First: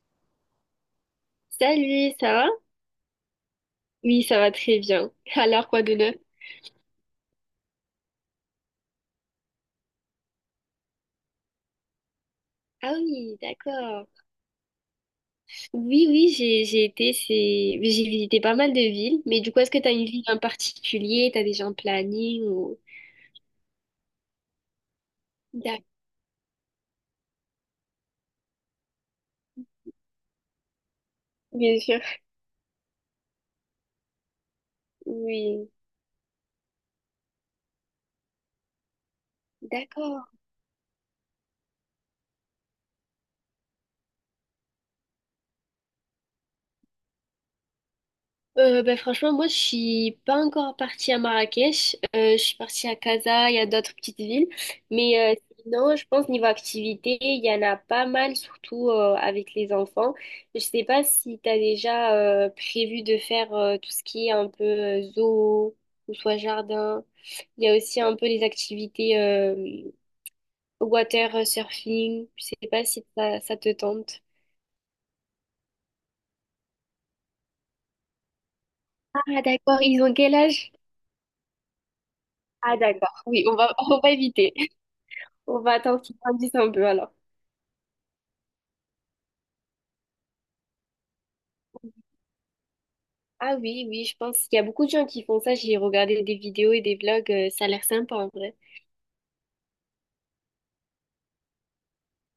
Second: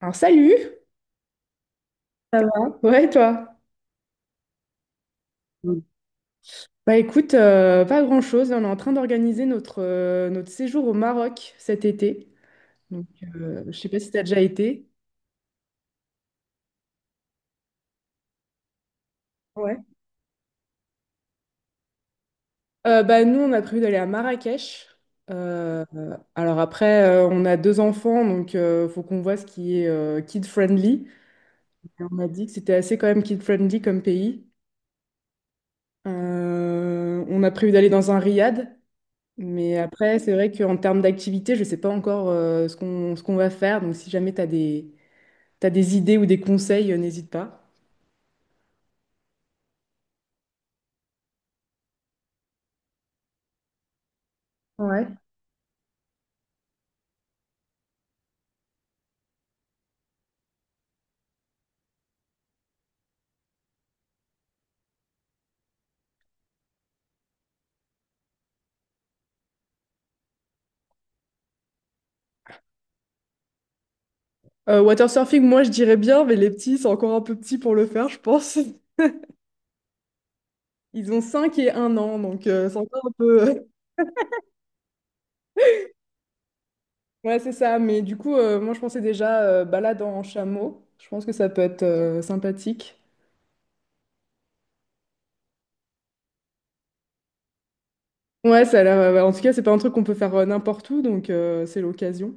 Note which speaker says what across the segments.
Speaker 1: Alors salut.
Speaker 2: Salut, ça
Speaker 1: Ça
Speaker 2: va?
Speaker 1: va? Ouais, toi?
Speaker 2: Oui, ça va très bien. Alors,
Speaker 1: Mm.
Speaker 2: quoi de neuf?
Speaker 1: Bah écoute, pas grand-chose. On est en train d'organiser notre séjour au Maroc cet été.
Speaker 2: Ah
Speaker 1: Donc
Speaker 2: oui,
Speaker 1: je sais pas
Speaker 2: d'accord.
Speaker 1: si t'as déjà été.
Speaker 2: Oui, oui, j'ai été, c'est j'ai visité pas mal de villes, mais du coup, est-ce que
Speaker 1: Ouais.
Speaker 2: t'as une ville en particulier? T'as déjà un planning ou...
Speaker 1: Bah, nous on a prévu d'aller à Marrakech.
Speaker 2: D'accord.
Speaker 1: Alors après, on a deux enfants, donc faut qu'on voit ce qui est kid-friendly.
Speaker 2: Bien sûr.
Speaker 1: Et on a dit que c'était assez quand même kid-friendly comme pays.
Speaker 2: Oui,
Speaker 1: On a prévu d'aller dans un riad. Mais après,
Speaker 2: d'accord.
Speaker 1: c'est vrai qu'en termes d'activité, je ne sais pas encore ce qu'on va faire. Donc, si jamais t'as des idées ou des conseils, n'hésite pas.
Speaker 2: Ben franchement, moi, je suis pas encore partie à Marrakech. Je suis partie à Casa, il y a d'autres petites villes.
Speaker 1: Ouais.
Speaker 2: Mais euh, Sinon, je pense niveau activité, il y en a pas mal, surtout avec les enfants. Je sais pas si tu as déjà prévu de faire tout ce qui est un peu zoo ou soit jardin. Il y a aussi un peu les activités water surfing. Je sais pas si ça, ça te tente.
Speaker 1: Watersurfing, moi, je dirais bien, mais les petits sont encore un peu petits pour le faire, je pense.
Speaker 2: Ah d'accord, ils ont quel âge?
Speaker 1: Ils ont 5 et 1 an, donc c'est
Speaker 2: Ah
Speaker 1: encore
Speaker 2: d'accord,
Speaker 1: un
Speaker 2: oui, on
Speaker 1: peu...
Speaker 2: va, on va éviter. On va attendre qu'ils grandissent un peu alors.
Speaker 1: Ouais, c'est ça. Mais du coup, moi, je pensais déjà balade en chameau. Je pense que ça peut être sympathique.
Speaker 2: Ah oui, oui, je pense qu'il y a beaucoup de gens qui font ça. J'ai regardé des vidéos et des vlogs, ça a l'air sympa en vrai.
Speaker 1: Ouais, ça a l'air. Ouais, ouais, en tout cas, c'est pas un truc qu'on peut faire n'importe où, donc c'est l'occasion.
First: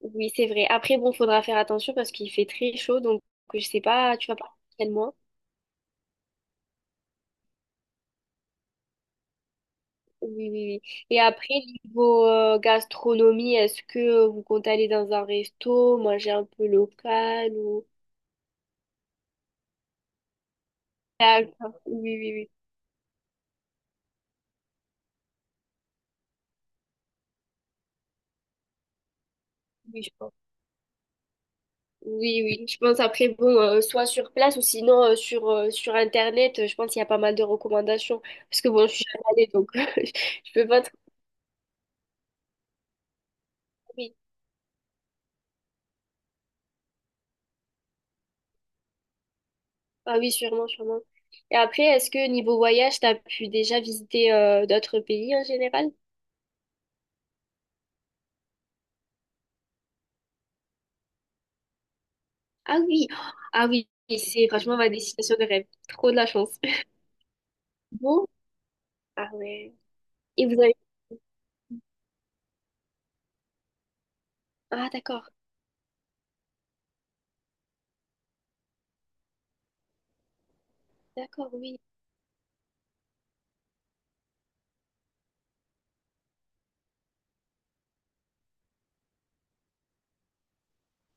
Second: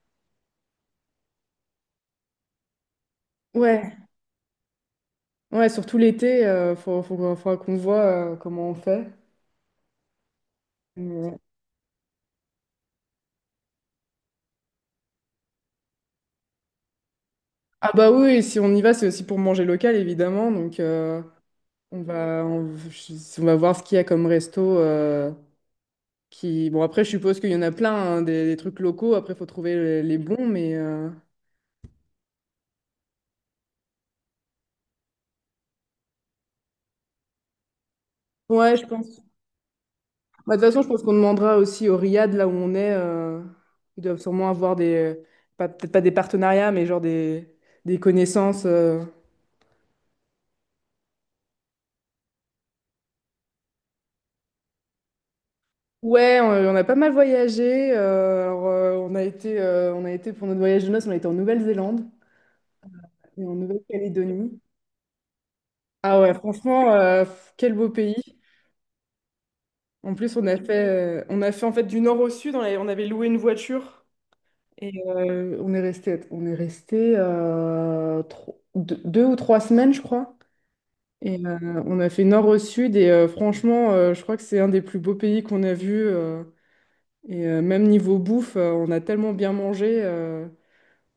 Speaker 2: Oui, c'est vrai. Après, bon, faudra faire attention parce qu'il fait très chaud, donc je sais
Speaker 1: Ouais.
Speaker 2: pas, tu vas pas quel mois.
Speaker 1: Ouais, surtout l'été, il faut, faut, qu'on faudra qu'on voit comment on fait.
Speaker 2: Oui, oui, oui. Et
Speaker 1: Mais-
Speaker 2: après, niveau gastronomie, est-ce que vous comptez aller dans un resto, manger un peu local ou...
Speaker 1: Ah bah oui, et si on y va, c'est aussi pour manger local, évidemment. Donc
Speaker 2: D'accord. Oui, oui, oui.
Speaker 1: on va voir ce qu'il y a comme resto. Bon, après, je suppose qu'il y en a plein, hein, des trucs locaux. Après, il faut trouver
Speaker 2: Oui, je
Speaker 1: les
Speaker 2: pense.
Speaker 1: bons, mais
Speaker 2: Oui, oui, je pense après, bon, soit sur place ou sinon sur, sur Internet, je pense qu'il y a pas mal de recommandations. Parce que
Speaker 1: ouais, je
Speaker 2: bon, je suis
Speaker 1: pense.
Speaker 2: jamais allée, donc je
Speaker 1: Bah, de
Speaker 2: peux
Speaker 1: toute
Speaker 2: pas
Speaker 1: façon, je
Speaker 2: trop...
Speaker 1: pense qu'on demandera aussi au Riyad, là où on est. Ils
Speaker 2: Oui.
Speaker 1: doivent sûrement avoir des... Peut-être pas des partenariats, mais genre des connaissances.
Speaker 2: Ah oui, sûrement, sûrement. Et après, est-ce que niveau voyage, t'as pu déjà visiter d'autres pays en général?
Speaker 1: Ouais, on a pas mal voyagé. Alors, on a été pour notre voyage de noces, on a été en Nouvelle-Zélande
Speaker 2: Ah oui,
Speaker 1: et en
Speaker 2: ah oui, c'est
Speaker 1: Nouvelle-Calédonie.
Speaker 2: franchement ma destination de rêve. Trop de
Speaker 1: Ah
Speaker 2: la
Speaker 1: ouais,
Speaker 2: chance.
Speaker 1: franchement, quel beau pays.
Speaker 2: Bon, ah ouais.
Speaker 1: En plus,
Speaker 2: Et vous avez...
Speaker 1: on a fait en fait du nord au sud. On avait loué une voiture
Speaker 2: Ah
Speaker 1: et
Speaker 2: d'accord,
Speaker 1: on est resté deux, 2 ou 3 semaines, je crois. Et
Speaker 2: d'accord, oui.
Speaker 1: on a fait nord au sud et franchement, je crois que c'est un des plus beaux pays qu'on a vus. Et même niveau bouffe, on a tellement bien mangé.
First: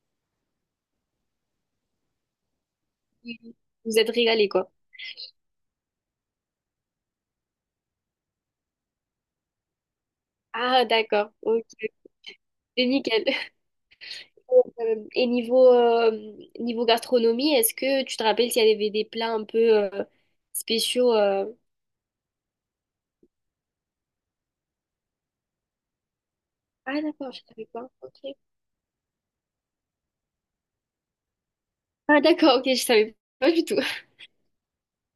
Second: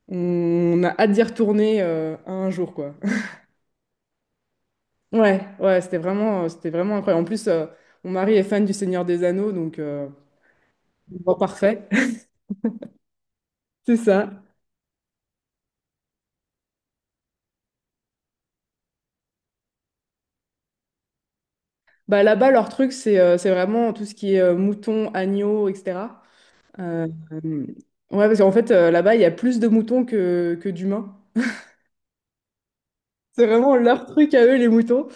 Speaker 1: On a hâte d'y retourner un jour, quoi.
Speaker 2: oui, oui. Vous êtes régalés, quoi.
Speaker 1: Ouais, ouais, c'était vraiment incroyable. En plus, mon mari est fan du Seigneur des Anneaux, donc
Speaker 2: Ah d'accord,
Speaker 1: bon,
Speaker 2: ok.
Speaker 1: parfait.
Speaker 2: C'est nickel.
Speaker 1: C'est ça.
Speaker 2: Et niveau gastronomie, est-ce que tu te rappelles s'il y avait des plats un peu euh, spéciaux
Speaker 1: Bah, là-bas, leur truc, c'est vraiment tout ce qui est moutons, agneaux, etc.
Speaker 2: Ah
Speaker 1: Euh,
Speaker 2: d'accord, je
Speaker 1: euh,
Speaker 2: savais pas. Ok.
Speaker 1: ouais, parce qu'en fait, là-bas, il y a plus de moutons que d'humains.
Speaker 2: Ah d'accord, ok, je savais
Speaker 1: C'est
Speaker 2: pas du tout.
Speaker 1: vraiment leur truc à eux, les moutons.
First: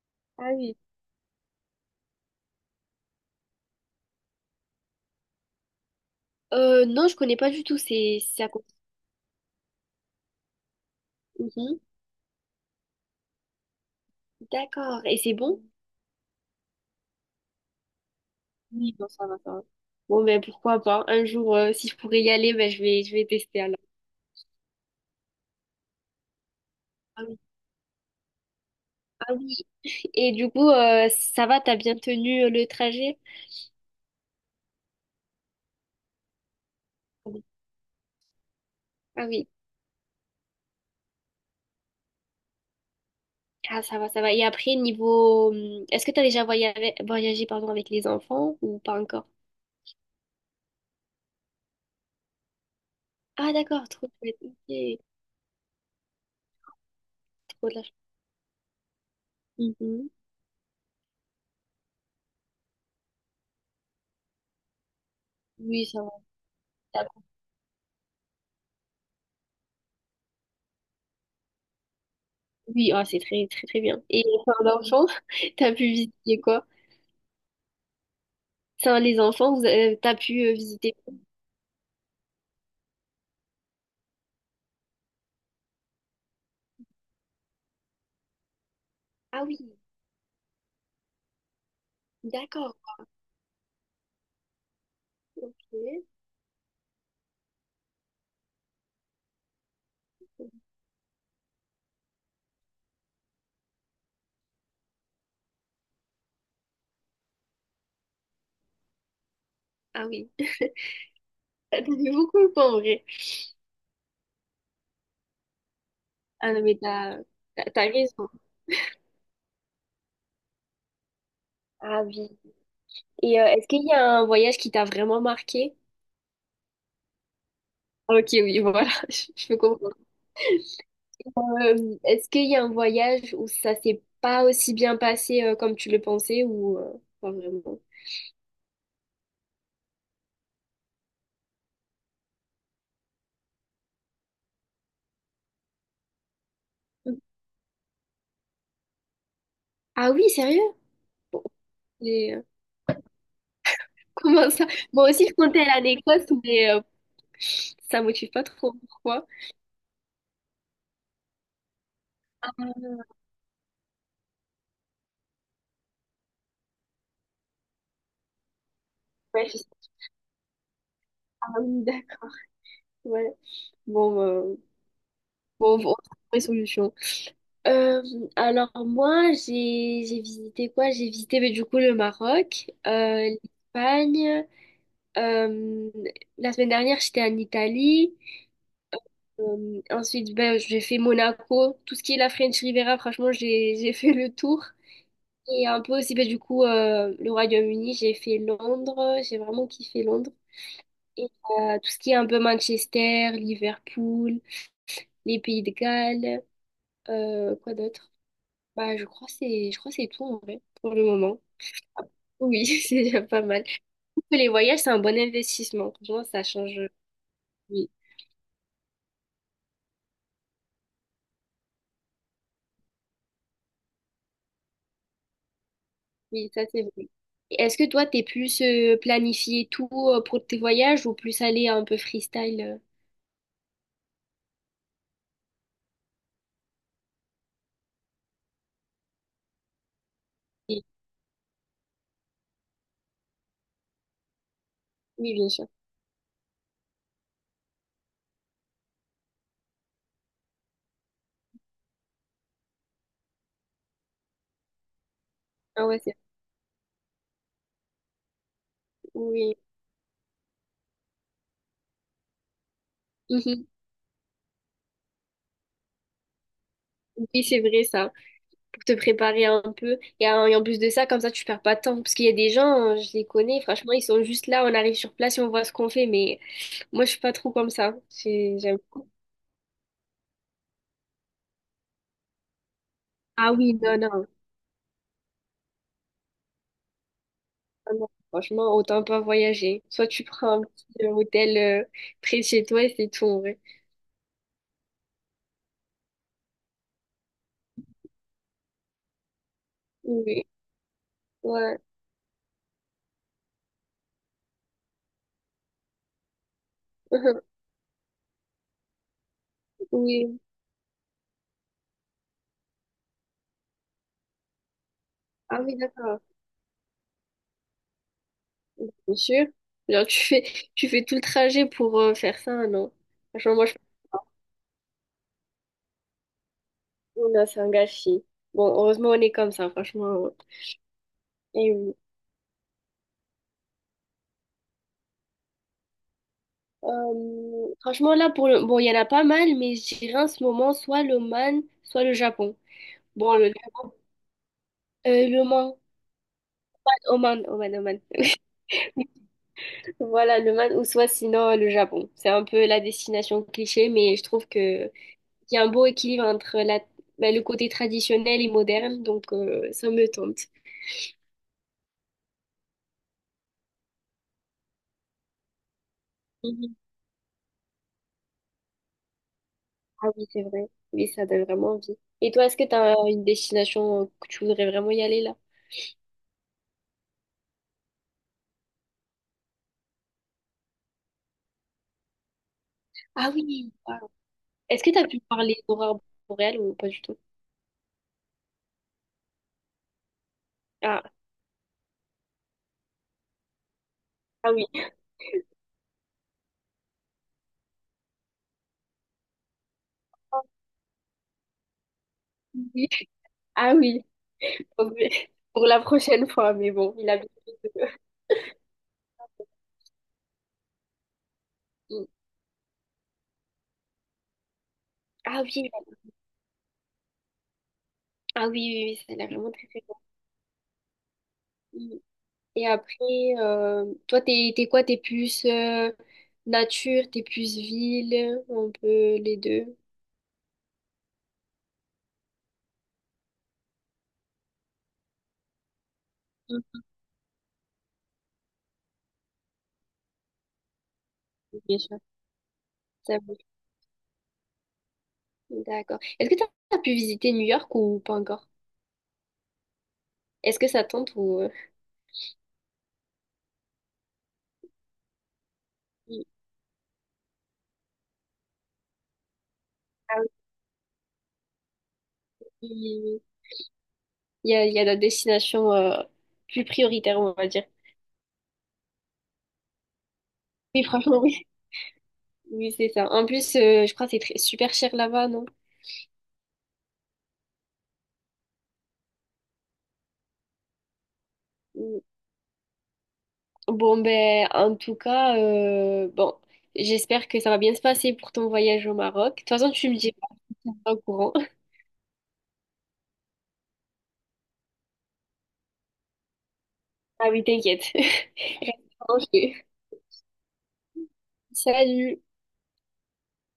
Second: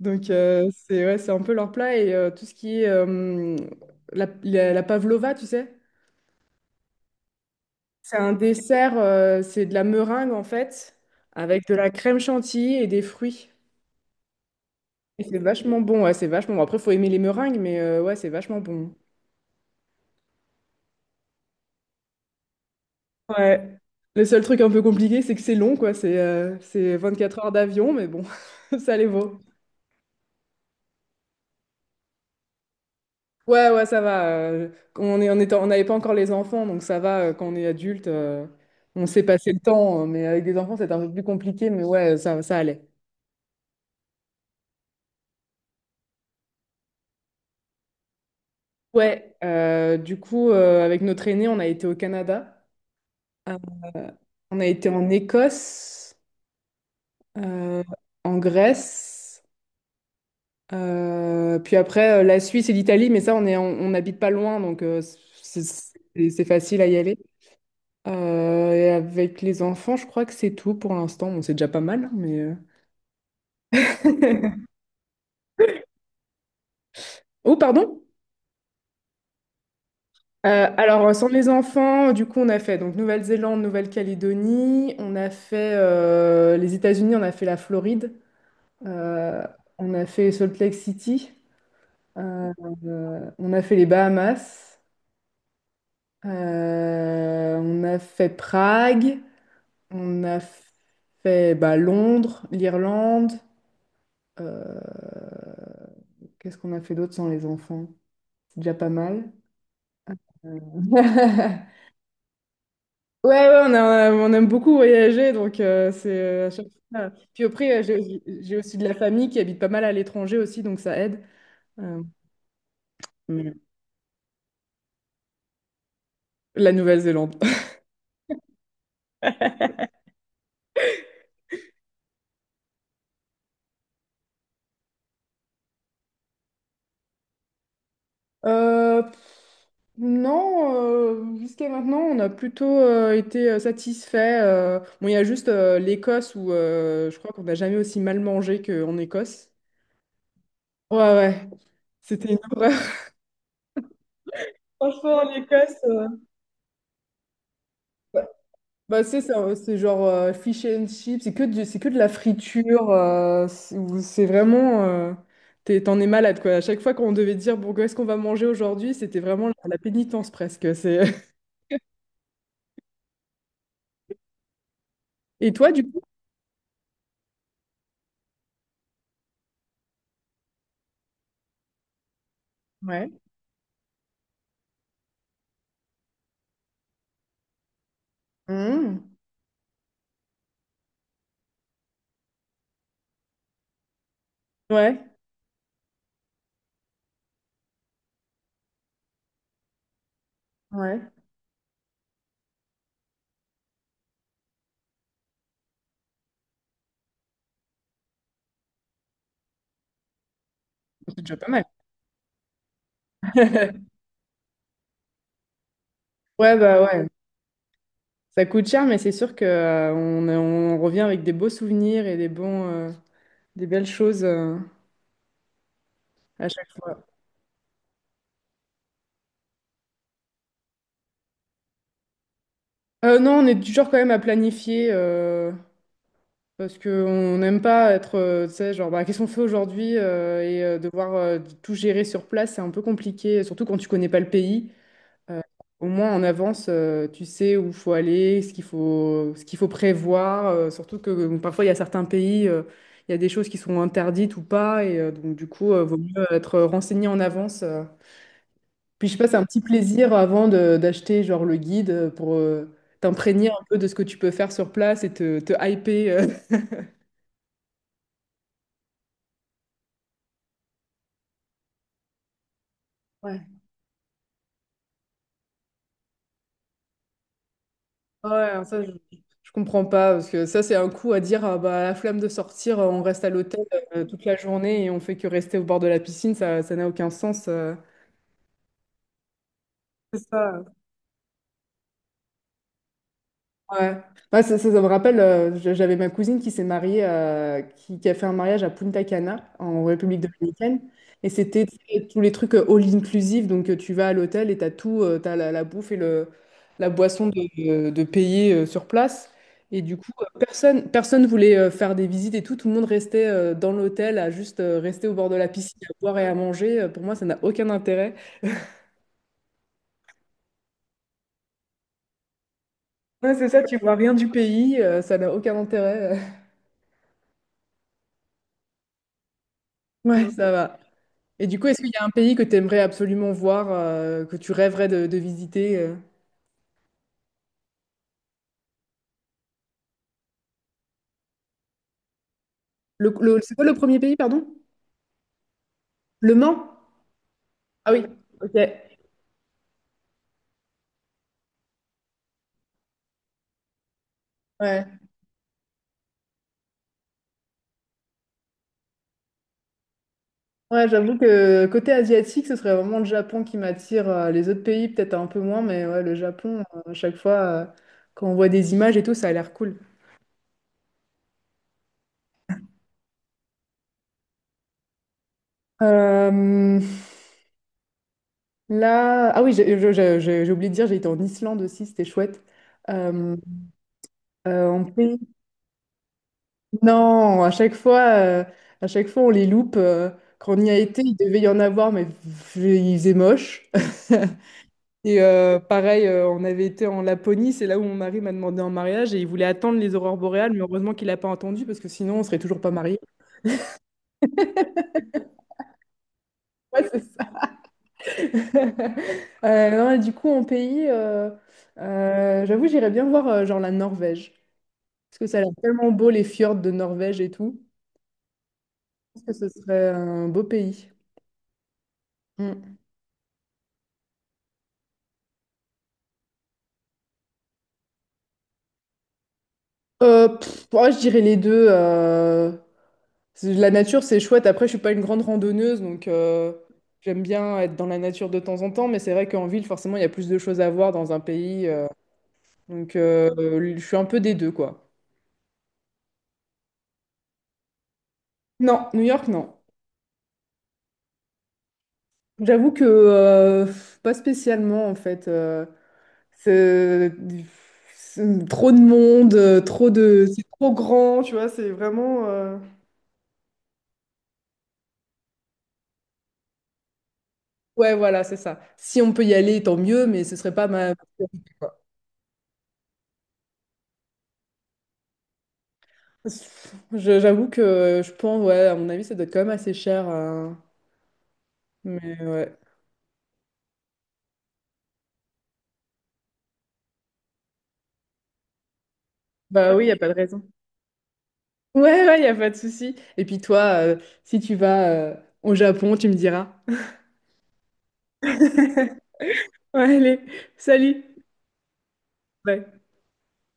Speaker 1: Donc,
Speaker 2: Ah oui.
Speaker 1: c'est un peu leur plat. Et tout ce qui est la pavlova, tu sais?
Speaker 2: Non, je connais pas du tout.
Speaker 1: C'est
Speaker 2: C'est
Speaker 1: un
Speaker 2: c'est à côté.
Speaker 1: dessert, c'est de la meringue en fait, avec de
Speaker 2: Mhm.
Speaker 1: la crème chantilly et des fruits.
Speaker 2: D'accord. Et
Speaker 1: Et
Speaker 2: c'est
Speaker 1: c'est
Speaker 2: bon?
Speaker 1: vachement bon, ouais, c'est vachement bon. Après, faut aimer les meringues, mais ouais, c'est vachement bon.
Speaker 2: Oui, bon, ça va, ça va. Bon, ben pourquoi pas. Un jour, si je pourrais y aller, ben, je vais tester
Speaker 1: Ouais.
Speaker 2: alors.
Speaker 1: Le seul truc un peu compliqué, c'est que c'est long, quoi. C'est
Speaker 2: Ah
Speaker 1: 24
Speaker 2: oui.
Speaker 1: heures d'avion, mais bon, ça les
Speaker 2: Ah
Speaker 1: vaut.
Speaker 2: oui. Et du coup, ça va, t'as bien tenu le trajet?
Speaker 1: Ouais, ouais, ça va. On n'avait pas encore les enfants, donc ça va.
Speaker 2: Ah oui.
Speaker 1: Quand on est adulte, on sait
Speaker 2: Ah oui.
Speaker 1: passer le temps, mais avec des enfants, c'est un peu plus compliqué, mais ouais, ça allait.
Speaker 2: Ah, ça va, ça va. Et après, niveau... Est-ce que t'as déjà voyagé pardon, avec les enfants ou pas encore?
Speaker 1: Ouais, du coup, avec notre aîné, on a été au Canada.
Speaker 2: Ah, d'accord, trop chouette.
Speaker 1: On a été
Speaker 2: Ok,
Speaker 1: en Écosse,
Speaker 2: trop de
Speaker 1: euh,
Speaker 2: la chance.
Speaker 1: en Grèce,
Speaker 2: Mhm.
Speaker 1: puis après la Suisse et l'Italie, mais ça, on n'habite pas loin, donc
Speaker 2: Oui, ça va.
Speaker 1: c'est facile à y aller.
Speaker 2: D'accord.
Speaker 1: Et avec les enfants, je crois que c'est tout pour l'instant. Bon, c'est déjà pas mal, hein, mais
Speaker 2: Oui, ah, c'est très, très, très bien. Et enfin, l'enfant, t'as pu visiter quoi?
Speaker 1: Oh, pardon?
Speaker 2: Enfin, les enfants, t'as pu visiter...
Speaker 1: Alors, sans les enfants, du coup, on a fait donc Nouvelle-Zélande, Nouvelle-Calédonie, on a fait les États-Unis, on a fait la Floride,
Speaker 2: Ah
Speaker 1: euh,
Speaker 2: oui,
Speaker 1: on a fait Salt Lake City. Euh,
Speaker 2: d'accord.
Speaker 1: on a fait les Bahamas,
Speaker 2: Ok.
Speaker 1: on a fait Prague, on a fait bah, Londres, l'Irlande. euh, Qu'est-ce qu'on a fait d'autre sans les enfants? C'est déjà pas mal.
Speaker 2: Ah oui.
Speaker 1: Euh,
Speaker 2: T'as donné beaucoup de temps, en vrai.
Speaker 1: Ouais, ouais, on aime beaucoup voyager, donc c'est à
Speaker 2: Ah non,
Speaker 1: chaque
Speaker 2: mais
Speaker 1: fois. Puis après,
Speaker 2: t'as
Speaker 1: j'ai
Speaker 2: raison.
Speaker 1: j'ai aussi de la famille qui habite pas mal à l'étranger aussi, donc ça aide.
Speaker 2: Ah
Speaker 1: Euh,
Speaker 2: oui. Et
Speaker 1: mais-
Speaker 2: est-ce qu'il y a un voyage qui t'a vraiment marqué?
Speaker 1: La Nouvelle-Zélande.
Speaker 2: Ah, Ok, oui, voilà. Je peux comprendre. Est-ce qu'il y a un voyage où ça s'est pas aussi bien passé comme tu le pensais ou pas vraiment?
Speaker 1: Euh, non, jusqu'à maintenant, on a plutôt été satisfait. Bon, il y a juste l'Écosse où je crois qu'on n'a jamais aussi mal mangé qu'en Écosse.
Speaker 2: Ah oui, sérieux?
Speaker 1: Ouais,
Speaker 2: Bon,
Speaker 1: ouais, c'était
Speaker 2: mais,
Speaker 1: une horreur.
Speaker 2: comment ça? Moi
Speaker 1: Franchement,
Speaker 2: aussi, je comptais aller
Speaker 1: l'Écosse.
Speaker 2: à l'Écosse, mais ça me motive pas trop.
Speaker 1: Bah, c'est
Speaker 2: Pourquoi?
Speaker 1: ça, ouais, c'est genre fish and chips, c'est que de la friture, c'est vraiment. T'en es malade, quoi. À chaque fois qu'on devait dire, bon, qu'est-ce qu'on va manger aujourd'hui, c'était
Speaker 2: Ouais,
Speaker 1: vraiment
Speaker 2: je sais. Pas.
Speaker 1: la pénitence presque. C'est...
Speaker 2: Ah oui, d'accord. Ouais. Bon,
Speaker 1: Et toi,
Speaker 2: bon, on
Speaker 1: du
Speaker 2: va
Speaker 1: coup?
Speaker 2: trouver solution. Euh, alors moi, j'ai visité quoi? J'ai visité mais du coup le Maroc,
Speaker 1: Ouais.
Speaker 2: l'Espagne. Euh, la semaine dernière, j'étais en Italie.
Speaker 1: Mmh.
Speaker 2: Ensuite, ben, j'ai fait Monaco. Tout ce qui est la French Riviera, franchement, j'ai fait le tour.
Speaker 1: Ouais,
Speaker 2: Et un peu aussi, ben, du coup, le Royaume-Uni, j'ai fait Londres. J'ai vraiment kiffé Londres.
Speaker 1: ouais.
Speaker 2: Et tout ce qui est un peu Manchester, Liverpool, les Pays de Galles, quoi d'autre? Bah, je crois que c'est tout en vrai pour le
Speaker 1: C'est déjà
Speaker 2: moment.
Speaker 1: pas mal.
Speaker 2: Oui, c'est déjà pas mal. Les voyages, c'est un bon investissement. Franchement, ça
Speaker 1: Ouais,
Speaker 2: change.
Speaker 1: bah ouais.
Speaker 2: Oui.
Speaker 1: Ça coûte cher, mais c'est sûr que on revient avec des beaux souvenirs et des belles choses à
Speaker 2: Oui, ça
Speaker 1: chaque
Speaker 2: c'est
Speaker 1: fois.
Speaker 2: vrai. Et Est-ce que toi, t'es plus planifié tout pour tes voyages ou plus aller un peu freestyle?
Speaker 1: Non, on est toujours quand même à planifier, parce qu'on n'aime pas être, tu sais, genre, bah, qu'est-ce qu'on fait aujourd'hui, et
Speaker 2: Oui,
Speaker 1: devoir tout gérer sur place, c'est un peu compliqué, surtout quand tu connais pas le pays.
Speaker 2: oui,
Speaker 1: Euh,
Speaker 2: bien sûr.
Speaker 1: Au moins en avance, tu sais où faut aller, ce qu'il faut prévoir. Surtout que parfois il y a certains pays, il y a des choses qui sont interdites ou pas, et donc du coup,
Speaker 2: Ah
Speaker 1: vaut
Speaker 2: ouais, c'est
Speaker 1: mieux être renseigné en avance. Puis je sais pas, c'est un
Speaker 2: oui.
Speaker 1: petit plaisir d'acheter genre le guide pour t'imprégner un
Speaker 2: Mhm.
Speaker 1: peu de ce que tu peux faire sur place et te hyper.
Speaker 2: Oui, c'est vrai ça, pour te préparer un peu. Et en plus de ça, comme ça, tu perds pas de temps. Parce qu'il y a des gens, je les
Speaker 1: Ouais.
Speaker 2: connais, franchement, ils sont juste là, on arrive sur place et on voit ce qu'on fait. Mais moi, je suis pas trop comme ça. J'ai-
Speaker 1: Ouais,
Speaker 2: J'aime.
Speaker 1: ça, je comprends pas, parce que ça, c'est un coup à dire, ah, bah, la flemme de sortir, on reste à
Speaker 2: Ah
Speaker 1: l'hôtel
Speaker 2: oui, non,
Speaker 1: toute
Speaker 2: non.
Speaker 1: la journée et on fait que rester au bord de la piscine. Ça n'a aucun sens.
Speaker 2: Ah non. Franchement, autant pas voyager. Soit tu
Speaker 1: C'est
Speaker 2: prends un
Speaker 1: ça.
Speaker 2: petit hôtel euh, près de chez toi et c'est tout, en vrai.
Speaker 1: Ouais. Ouais, ça me rappelle, j'avais ma cousine qui s'est mariée, qui a fait un mariage à Punta Cana, en République
Speaker 2: Oui.
Speaker 1: dominicaine. Et c'était, tu
Speaker 2: Ouais.
Speaker 1: sais, tous les trucs all inclusive. Donc tu vas à l'hôtel et tu as tout, tu as la bouffe et la boisson
Speaker 2: Mhm.
Speaker 1: de payer sur place. Et du coup,
Speaker 2: Oui.
Speaker 1: personne voulait faire des visites et tout. Tout le monde restait dans l'hôtel à juste rester au bord de la
Speaker 2: Ah oui,
Speaker 1: piscine, à boire
Speaker 2: d'accord.
Speaker 1: et à manger. Pour moi, ça n'a aucun intérêt.
Speaker 2: Bien sûr. Genre, tu fais, tu fais tout le trajet pour faire ça, non?
Speaker 1: Ouais, c'est
Speaker 2: Franchement,
Speaker 1: ça,
Speaker 2: moi, je
Speaker 1: tu vois rien du pays, ça n'a aucun intérêt.
Speaker 2: pense que c'est un gâchis. Bon, heureusement, on est comme ça, franchement.
Speaker 1: Ouais,
Speaker 2: Ouais.
Speaker 1: ça va. Et du coup,
Speaker 2: Et
Speaker 1: est-ce qu'il
Speaker 2: oui.
Speaker 1: y a un pays que tu aimerais absolument voir, que tu rêverais de visiter?
Speaker 2: Franchement, là, pour le... Bon, il y en a pas mal, mais je dirais en ce moment, soit l'Oman, soit le Japon. Bon,
Speaker 1: C'est quoi le premier pays, pardon?
Speaker 2: le Man,
Speaker 1: Le Mans?
Speaker 2: Oman, Oman,
Speaker 1: Ah
Speaker 2: Oman.
Speaker 1: oui, ok. Ouais,
Speaker 2: Voilà, le Man, ou soit sinon le Japon. C'est un peu la destination cliché, mais je trouve que Il y a un beau équilibre entre la, ben, le côté traditionnel et moderne, donc ça me tente.
Speaker 1: ouais, j'avoue que côté asiatique, ce serait vraiment le Japon qui m'attire. Les autres pays, peut-être un peu moins, mais ouais, le Japon,
Speaker 2: Mhm.
Speaker 1: à chaque fois, quand on voit des images et tout, ça a l'air cool.
Speaker 2: Ah oui, c'est vrai. Oui, ça donne vraiment envie. Et toi, est-ce que tu as une destination que tu voudrais vraiment y aller là?
Speaker 1: Euh, Là, ah oui, j'ai oublié de dire, j'ai été en Islande aussi, c'était chouette.
Speaker 2: Ah
Speaker 1: Euh,
Speaker 2: oui, wow. Est-ce
Speaker 1: en
Speaker 2: que tu as
Speaker 1: pays
Speaker 2: pu parler d'aurore boréale ou pas du tout?
Speaker 1: Non, à chaque fois on les loupe. Quand on y a été,
Speaker 2: Ah,
Speaker 1: il devait y en avoir, mais pff, il faisait moche.
Speaker 2: ah oui.
Speaker 1: Et pareil, on avait été en Laponie, c'est là où mon mari m'a demandé en mariage et il voulait attendre les aurores boréales, mais heureusement qu'il n'a pas entendu parce que sinon on serait toujours pas
Speaker 2: Oui.
Speaker 1: mariés.
Speaker 2: Ah oui, Ok. Pour la prochaine fois, mais
Speaker 1: Ouais,
Speaker 2: bon,
Speaker 1: c'est
Speaker 2: il a bien
Speaker 1: ça.
Speaker 2: fait de-
Speaker 1: Non, et du coup,
Speaker 2: Mm.
Speaker 1: j'avoue, j'irais bien voir genre la Norvège parce que ça a
Speaker 2: Ah
Speaker 1: l'air
Speaker 2: oui,
Speaker 1: tellement beau les fjords de Norvège et tout.
Speaker 2: ah oui, oui, oui, ça a
Speaker 1: Je
Speaker 2: l'air
Speaker 1: pense que
Speaker 2: vraiment
Speaker 1: ce
Speaker 2: très très
Speaker 1: serait un beau pays.
Speaker 2: bon. Et
Speaker 1: Mm.
Speaker 2: après, toi, t'es quoi? T'es plus nature, t'es plus ville, un peu les deux.
Speaker 1: Ouais, je dirais les deux. La nature, c'est chouette. Après, je suis pas une grande randonneuse, donc
Speaker 2: Mm.
Speaker 1: j'aime bien être dans la nature de temps en temps. Mais c'est vrai qu'en ville, forcément, il y a plus de choses à voir dans un pays.
Speaker 2: Bien sûr.
Speaker 1: Donc,
Speaker 2: Ça bouge.
Speaker 1: je suis un peu des deux, quoi.
Speaker 2: D'accord. Est-ce que t'as as pu visiter New York ou pas encore?
Speaker 1: Non, New York, non.
Speaker 2: Est-ce que ça tente ou...
Speaker 1: J'avoue que pas spécialement, en fait.
Speaker 2: il-
Speaker 1: C'est c'est trop de monde,
Speaker 2: Ah
Speaker 1: c'est trop grand, tu vois. C'est vraiment.
Speaker 2: oui, il y a la destination plus prioritaire, on va dire.
Speaker 1: Ouais, voilà, c'est ça. Si on peut y aller, tant mieux, mais ce serait pas
Speaker 2: Oui,
Speaker 1: ma
Speaker 2: franchement, oui.
Speaker 1: priorité, quoi.
Speaker 2: Oui, c'est ça. En plus, je crois que c'est très- super cher là-bas, non?
Speaker 1: J'avoue que je pense, ouais, à mon avis, ça doit être quand même assez cher.
Speaker 2: Mm.
Speaker 1: Mais ouais.
Speaker 2: Bon, ben, en tout cas, bon, j'espère que ça va bien se passer pour ton voyage au Maroc. De toute façon,
Speaker 1: Bah oui, il
Speaker 2: tu
Speaker 1: n'y a
Speaker 2: me
Speaker 1: pas
Speaker 2: dis
Speaker 1: de raison.
Speaker 2: pas au courant.
Speaker 1: Ouais, ouais, il n'y a pas de souci. Et puis toi, euh, si tu vas au Japon, tu me diras.
Speaker 2: Ah oui, t'inquiète. Reste tranquille.
Speaker 1: Ouais, allez, salut.
Speaker 2: Salut.
Speaker 1: Ouais.